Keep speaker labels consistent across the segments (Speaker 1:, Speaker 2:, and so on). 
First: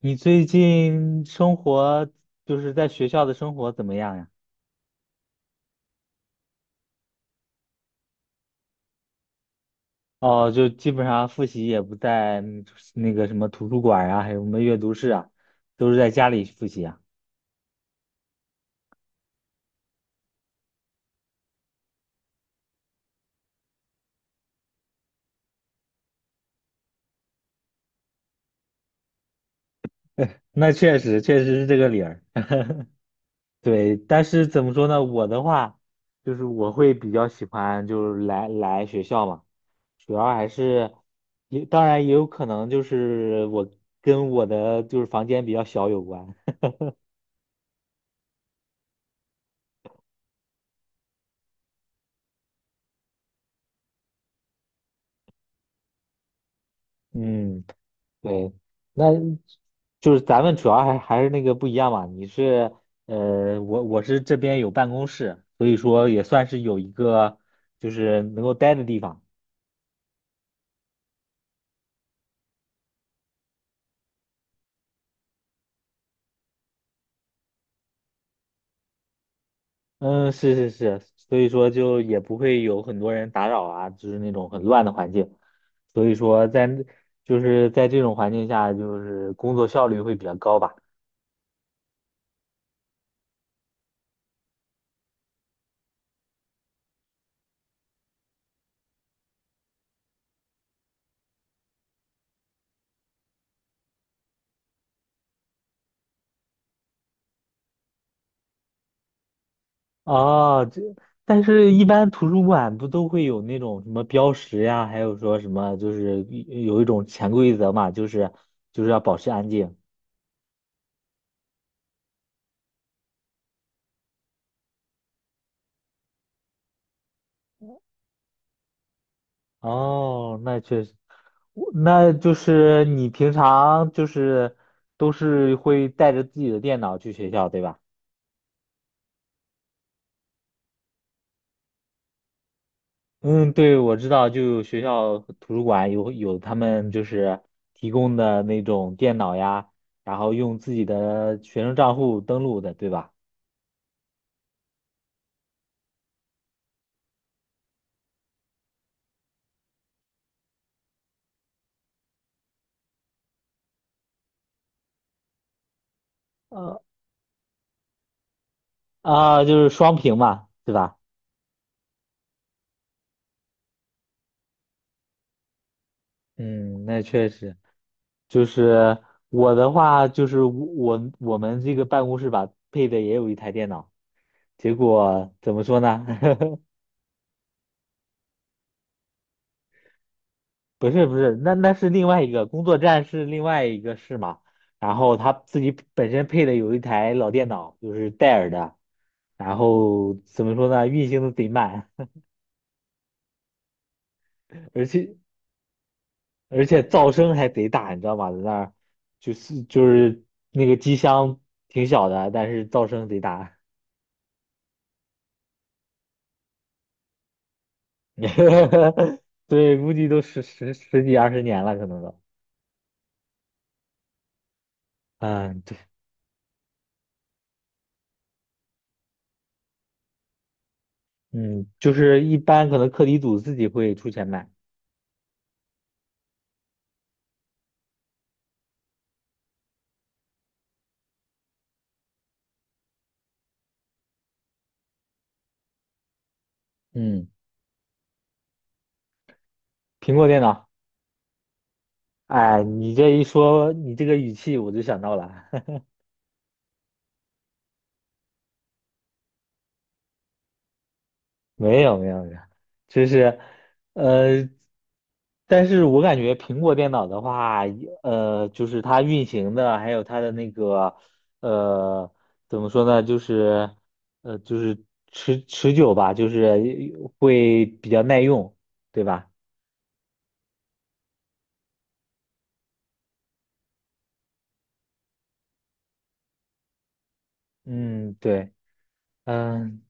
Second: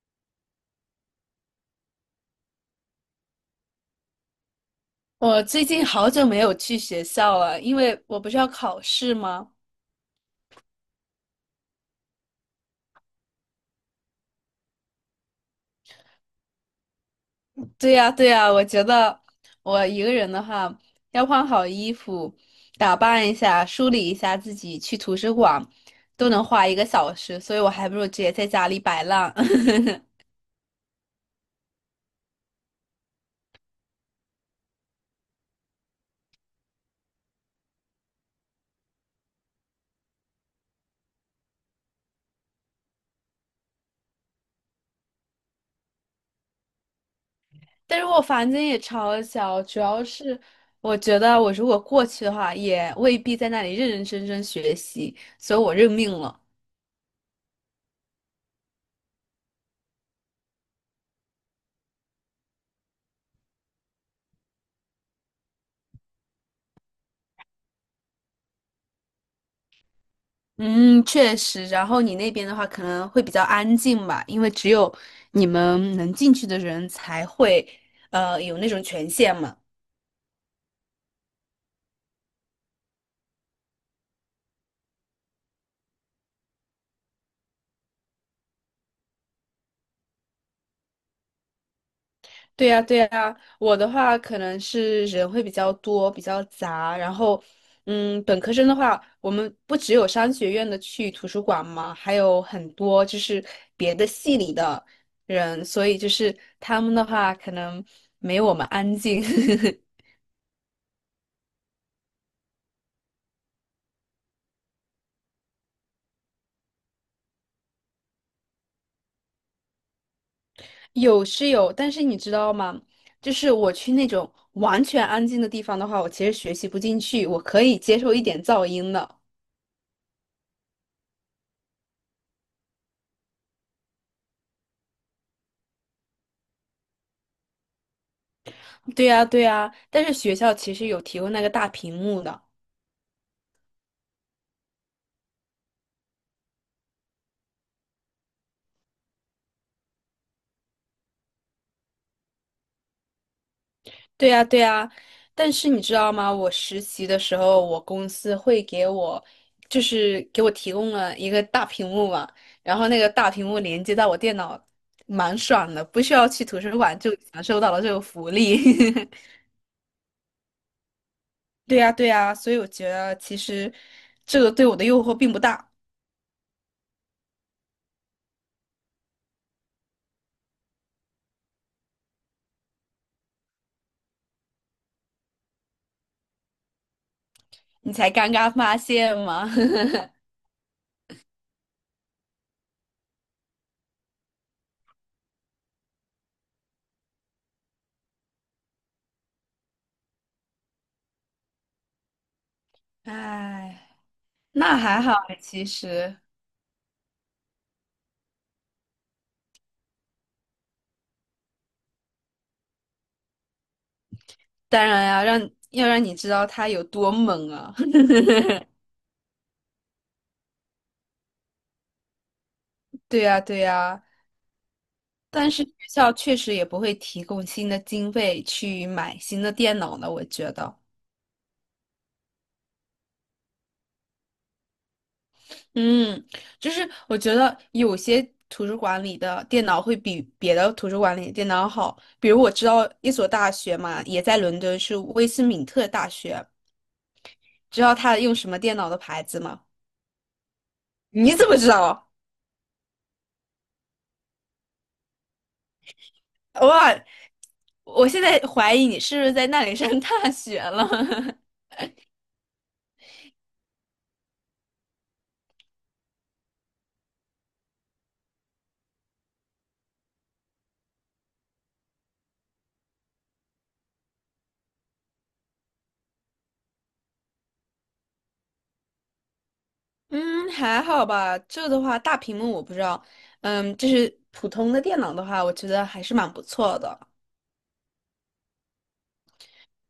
Speaker 1: 你最近生活就是在学校的生活怎么样呀？
Speaker 2: 我最近好久没有去学校了，因为我不是要考试吗？
Speaker 1: 哦，就基本上复习也不在那个什么图书馆啊，还有什么阅读室啊，都是在家里复习啊。
Speaker 2: 对呀，对呀，我觉得我一个人的话，要换好衣服，打扮一下，梳理一下自己，去图书馆都能花1个小时，所以我还不如直接在家里摆烂。
Speaker 1: 那确实是这个理儿。对，但是怎么说呢？我的话，就是我会比较喜欢，就是来学校嘛，主要还是也当然也有可能就是我跟我的就是房间比较小有关。
Speaker 2: 但是我房间也超小，主要是我觉得我如果过去的话，也未必在那里认认真真学习，所以我认命了。
Speaker 1: 嗯。对，那就是咱们主要还是那个不一样嘛。我是这边有办公室，所以说也算是有一个就是能够待的地方。
Speaker 2: 嗯，确实。然后你那边的话，可能会比较安静吧，因为只有你们能进去的人才会，有那种权限嘛。
Speaker 1: 嗯，是是是，所以说就也不会有很多人打扰啊，就是那种很乱的环境。所以说就是在这种环境下，就是工作效率会比较高吧。
Speaker 2: 对呀，对呀。我的话，可能是人会比较多，比较杂。然后，本科生的话，我们不只有商学院的去图书馆嘛，还有很多就是别的系里的人，所以就是他们的话，可能没有我们安静。
Speaker 1: 哦，但是，一般图书馆不都会有那种什么标识呀，还有说什么，就是一种潜规则嘛，就是要保持安静。
Speaker 2: 有是有，但是你知道吗？就是我去那种完全安静的地方的话，我其实学习不进去，我可以接受一点噪音的。
Speaker 1: 哦，那确实，就是你平常就是都是会带着自己的电脑去学校，对吧？
Speaker 2: 对呀，对呀，但是学校其实有提供那个大屏幕的。
Speaker 1: 嗯，对，我知道，就有学校图书馆有他们就是提供的那种电脑呀，然后用自己的学生账户登录的，对吧？
Speaker 2: 对呀，对呀，但是你知道吗？我实习的时候，我公司会给我，就是给我提供了一个大屏幕嘛，然后那个大屏幕连接到我电脑，蛮爽的，不需要去图书馆就享受到了这个福利。
Speaker 1: 啊，就是双屏嘛，对吧？
Speaker 2: 对呀，对呀，所以我觉得其实这个对我的诱惑并不大，
Speaker 1: 嗯，那确实，就是我的话，就是我们这个办公室吧，配的也有一台电脑，结果怎么说呢？
Speaker 2: 你才刚刚发现吗？
Speaker 1: 不是不是，那是另外一个工作站是另外一个室嘛，然后他自己本身配的有一台老电脑，就是戴尔的，然后怎么说呢？运行的贼慢。
Speaker 2: 哎，那
Speaker 1: 而
Speaker 2: 还好
Speaker 1: 且。
Speaker 2: 哎其实，
Speaker 1: 而且噪声还贼大，你知道吗？在那儿就是那个机箱挺小的，但是噪声贼大。
Speaker 2: 当然呀，让要让你知道它有多猛啊！
Speaker 1: 对，估计都十几20年了，可能都。
Speaker 2: 对呀，对呀，但
Speaker 1: 嗯，
Speaker 2: 是学
Speaker 1: 对，
Speaker 2: 校确实也不会提供新的经费去买新的电脑呢，我觉得。
Speaker 1: 嗯，就是一般可能课题组自己会出钱买。
Speaker 2: 嗯，就是我觉得有些图书馆里的电脑会比别的图书馆里的电脑好。比如我知道一所大学嘛，也在伦敦，是威斯敏特大学。
Speaker 1: 嗯，
Speaker 2: 知道他用什么电脑的牌子吗？
Speaker 1: 苹果电脑。
Speaker 2: 你怎么知道？
Speaker 1: 哎，你这一说，你这个语气我就想到了。
Speaker 2: 哇，我现在怀疑你是不是在那里上大学了。
Speaker 1: 没有没有没有，就是，呃，但是我感觉苹果电脑的话，就是它运行的，还有它的那个，呃，怎么说呢，就是，就是持久吧，就是会比较耐用，对吧？
Speaker 2: 嗯，还好吧。这的话，大屏幕我不知道。嗯，就是普通的电脑的话，我觉得还是蛮不错的。
Speaker 1: 嗯，对。嗯，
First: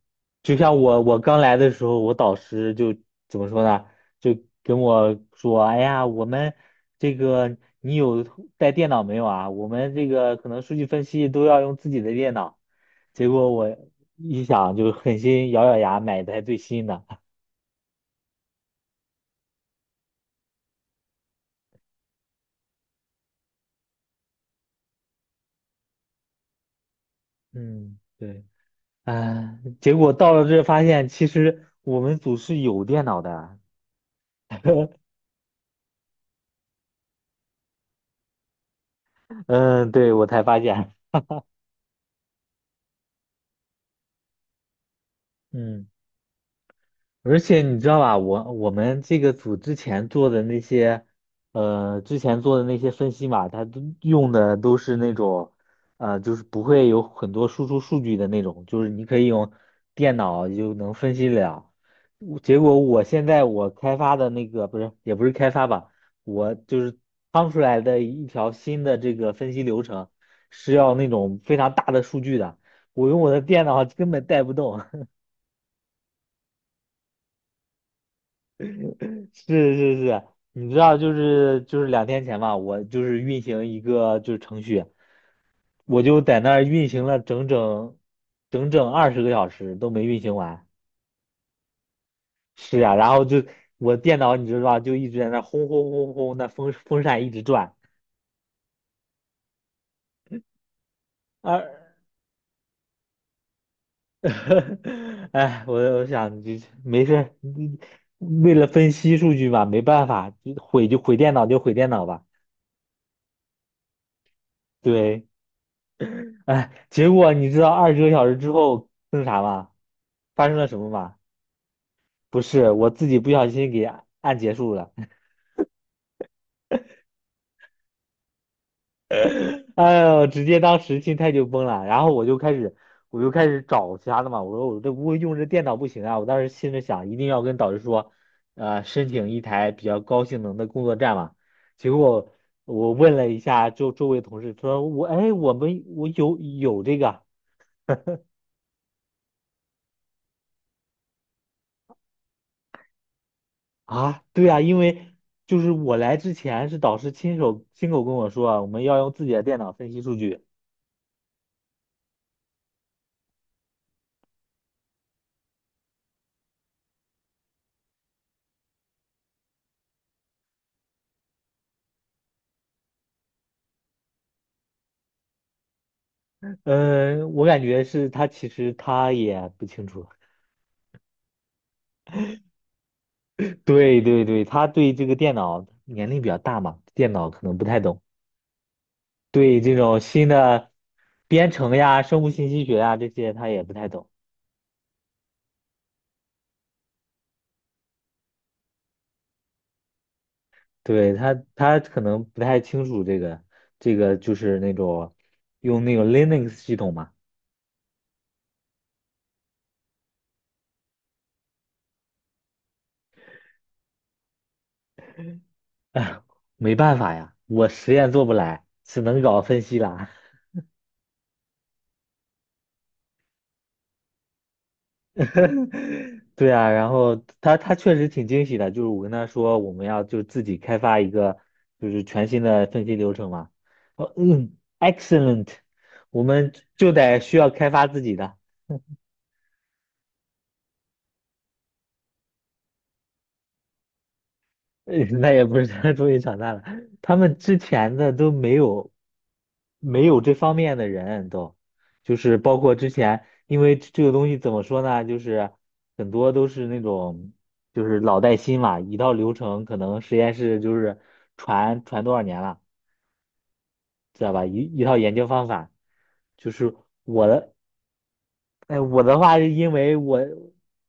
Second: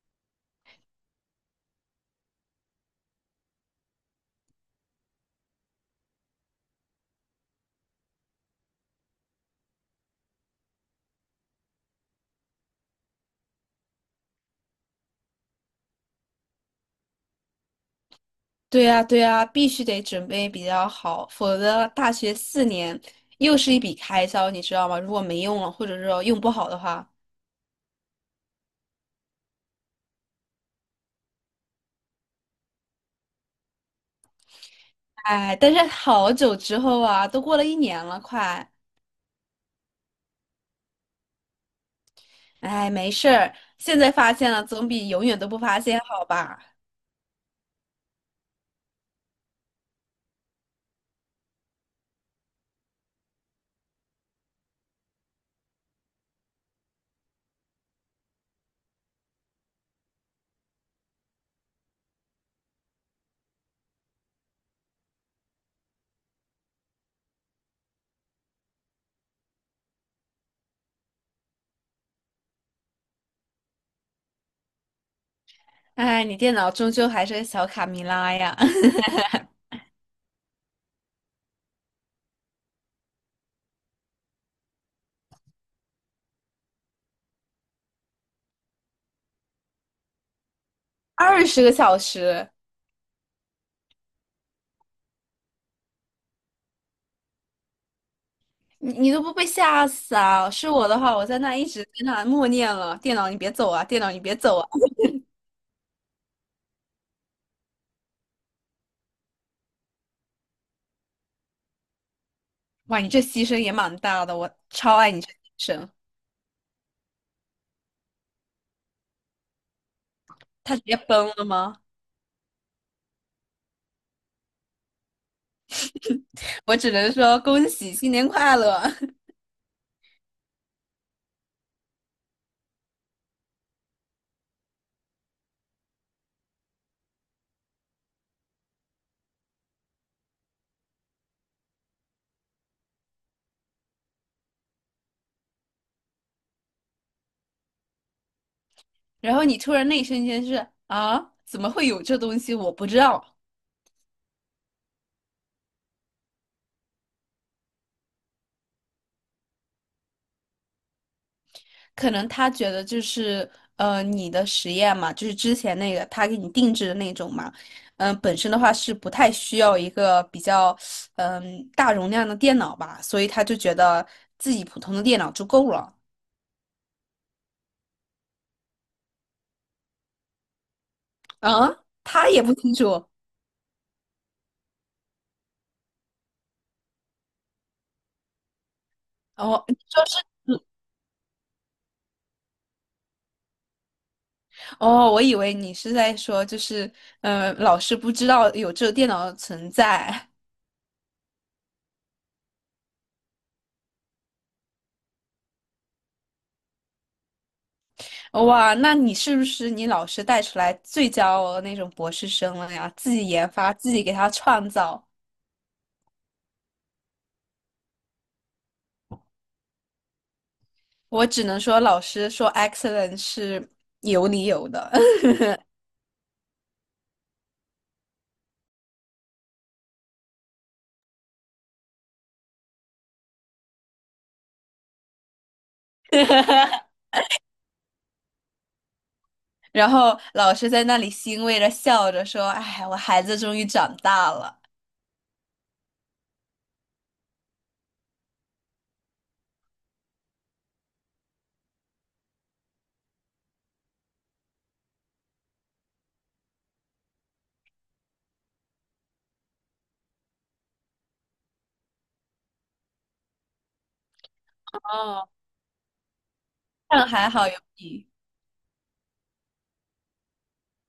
Speaker 1: 就像我刚来的时候，我导师就怎么说呢？就跟我说：“哎呀，我们这个你有带电脑没有啊？我们这个可能数据分析都要用自己的电脑。”结果我一想，就狠心咬咬牙买的台最新的。
Speaker 2: 对呀，对呀，必须得准备比较好，否则大学4年又是一笔开销，你知道吗？如果没用了，或者是说用不好的话，
Speaker 1: 嗯，对，哎，结果到了这发现，其实我们组是有电脑的啊。
Speaker 2: 哎，但是好久之后啊，都过了一年了，快，
Speaker 1: 嗯，对，我才发现。
Speaker 2: 哎，没事儿，现在发现了总比永远都 不发
Speaker 1: 嗯。
Speaker 2: 现好吧？
Speaker 1: 而且你知道吧，我们这个组之前做的那些，之前做的那些分析嘛，它都用的都是那种，就是不会有很多输出数据的那种，就是你可以用电脑就能分析了。结果我现在我开发的那个不是，也不是开发吧，我就是趟出来的一条新的这个分析流程，是要那种非常大的数据的，我用我的电脑根本带不动。
Speaker 2: 哎，你电脑终究还是个小卡米拉呀，
Speaker 1: 是是是，你知道，就是2天前吧，我就是运行一个就是程序，我就在那儿运行了整整二十个小时都没运行完。
Speaker 2: 20个小时，
Speaker 1: 是呀，然后就我电脑你知道吧，就一直在那儿轰轰轰轰，那风扇一直转。
Speaker 2: 你你都不被吓死啊？是我的话，我在那一直
Speaker 1: 二，
Speaker 2: 跟他默念了，电脑你别走啊，电脑你别走啊。
Speaker 1: 哎，我想就没事儿为了分析数据嘛，没办法，就毁就毁电脑就毁电脑吧。
Speaker 2: 哇，你这牺牲也蛮大的，我超爱你
Speaker 1: 对，
Speaker 2: 这牺牲。
Speaker 1: 哎，结果你知道二十个小时之后那啥吗？发生了
Speaker 2: 他
Speaker 1: 什
Speaker 2: 直
Speaker 1: 么
Speaker 2: 接
Speaker 1: 吗？
Speaker 2: 崩了吗？
Speaker 1: 不是，我自己不小心给按结束了。
Speaker 2: 我只能说恭喜新年快乐。
Speaker 1: 哎呦，直接当时心态就崩了。然后我就开始找其他的嘛。我说我这不会用这电脑不行啊。我当时心里想，一定要跟导师说，申请一台比较高性能的工作站嘛。结果我问了一下周围同事，说我哎，我们我有这个。
Speaker 2: 然后你突然那一瞬间是啊，怎么会有这东西？我不知道。
Speaker 1: 啊，对啊，因为就是我来之前是导师亲手亲口跟我说啊，我们要用自己的电脑分析数据。
Speaker 2: 可能他觉得就是你的实验嘛，就是之前那个他给你定制的那种嘛，本身的话是不太需要一个比较大容量的电脑吧，所以他就觉得自己普通的电脑就够了。
Speaker 1: 嗯，我感觉是他其实他也不清楚。
Speaker 2: 啊，他也不清楚。
Speaker 1: 对对对，他对这个电脑年龄比较大嘛，电脑可能不太懂。对
Speaker 2: 哦，
Speaker 1: 这
Speaker 2: 你
Speaker 1: 种
Speaker 2: 说是
Speaker 1: 新的编程呀、生物信息学呀这些，他也不太懂。
Speaker 2: 哦，我以为你是在说，就是，嗯，老师不知道有这个电脑的存在。
Speaker 1: 对他，他可能不太清楚这个就是那种用那个 Linux 系统嘛。
Speaker 2: 哇，那你是不是你老师带出来最骄傲的那种博士生了呀？自己研发，自己给他创造。
Speaker 1: 哎，没办法呀，我实验做不来，只能搞分析啦。
Speaker 2: 我只能说，老师说 excellent 是有理由的。
Speaker 1: 对啊，然后他确实挺惊喜的，就是我跟他说我们要就自己开发一个就是全新的分析流程嘛。哦，嗯，excellent，我们就 得需要开发自己的。
Speaker 2: 然后老师在那里欣慰的笑着说：“哎，我孩子终于长大了。”
Speaker 1: 那也不是他 终于长大了，他们之前的都没有这方面的人都，就是包括之前，因为这个东西怎么说呢，就是很多都是那种就是老带新嘛，一套流程可能实验室就是传多少年了，知道吧？一套研究
Speaker 2: 哦，
Speaker 1: 方法，就是
Speaker 2: 但
Speaker 1: 我
Speaker 2: 还好有
Speaker 1: 的，
Speaker 2: 你。
Speaker 1: 哎，我的话是因为我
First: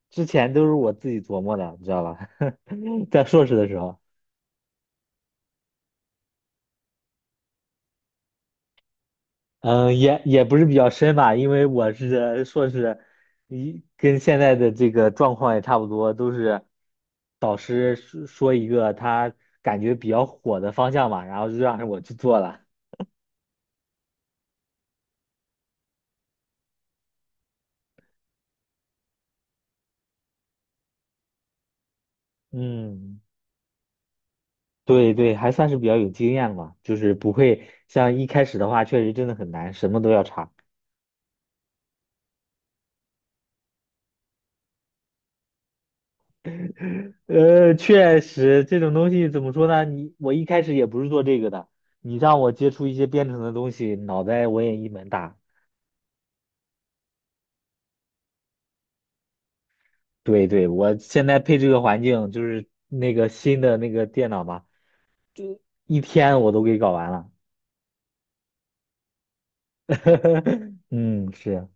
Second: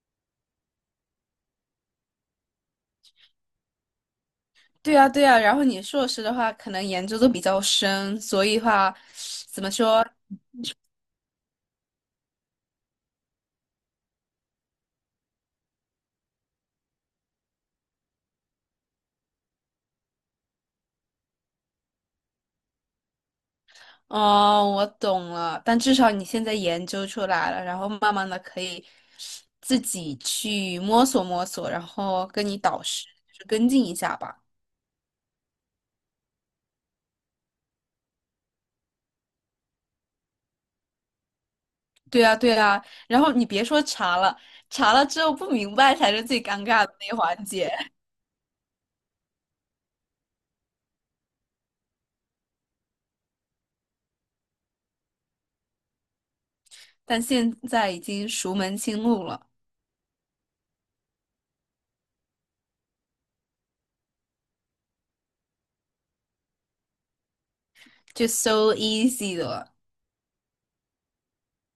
Speaker 1: 之前都是我自己琢磨的，你知道吧？在硕士的时候。
Speaker 2: 对啊，对啊，然后你硕士的话，可能研究都比较深，所以话，怎么
Speaker 1: 嗯，
Speaker 2: 说？
Speaker 1: 也不是比较深吧，因为我是硕士，跟现在的这个状况也差不多，都是导师说说一个他感觉比较火的方向嘛，然后就让我去做了。
Speaker 2: 哦，我懂了。但至少你现在研究出来了，然后慢慢的可以自己去摸索摸索，然后跟你导师
Speaker 1: 嗯，
Speaker 2: 就是跟进一下吧。
Speaker 1: 对对，还算是比较有经验嘛，就是不会像一开始的话，确实真的很难，什么都要查。
Speaker 2: 对啊，对啊。然后你别说查了，查了之后不明白才是最尴尬的那一环节，
Speaker 1: 确实这种东西怎么说呢？我一开始也不是做这个的，你让我接触一些编程的东西，脑袋我也一门大。
Speaker 2: 但现在已经熟门清路了，
Speaker 1: 对对，我现在配这个环境就是那个新的那个电脑吧，一天我都给搞完了。
Speaker 2: 就 so easy 了。
Speaker 1: 嗯，是。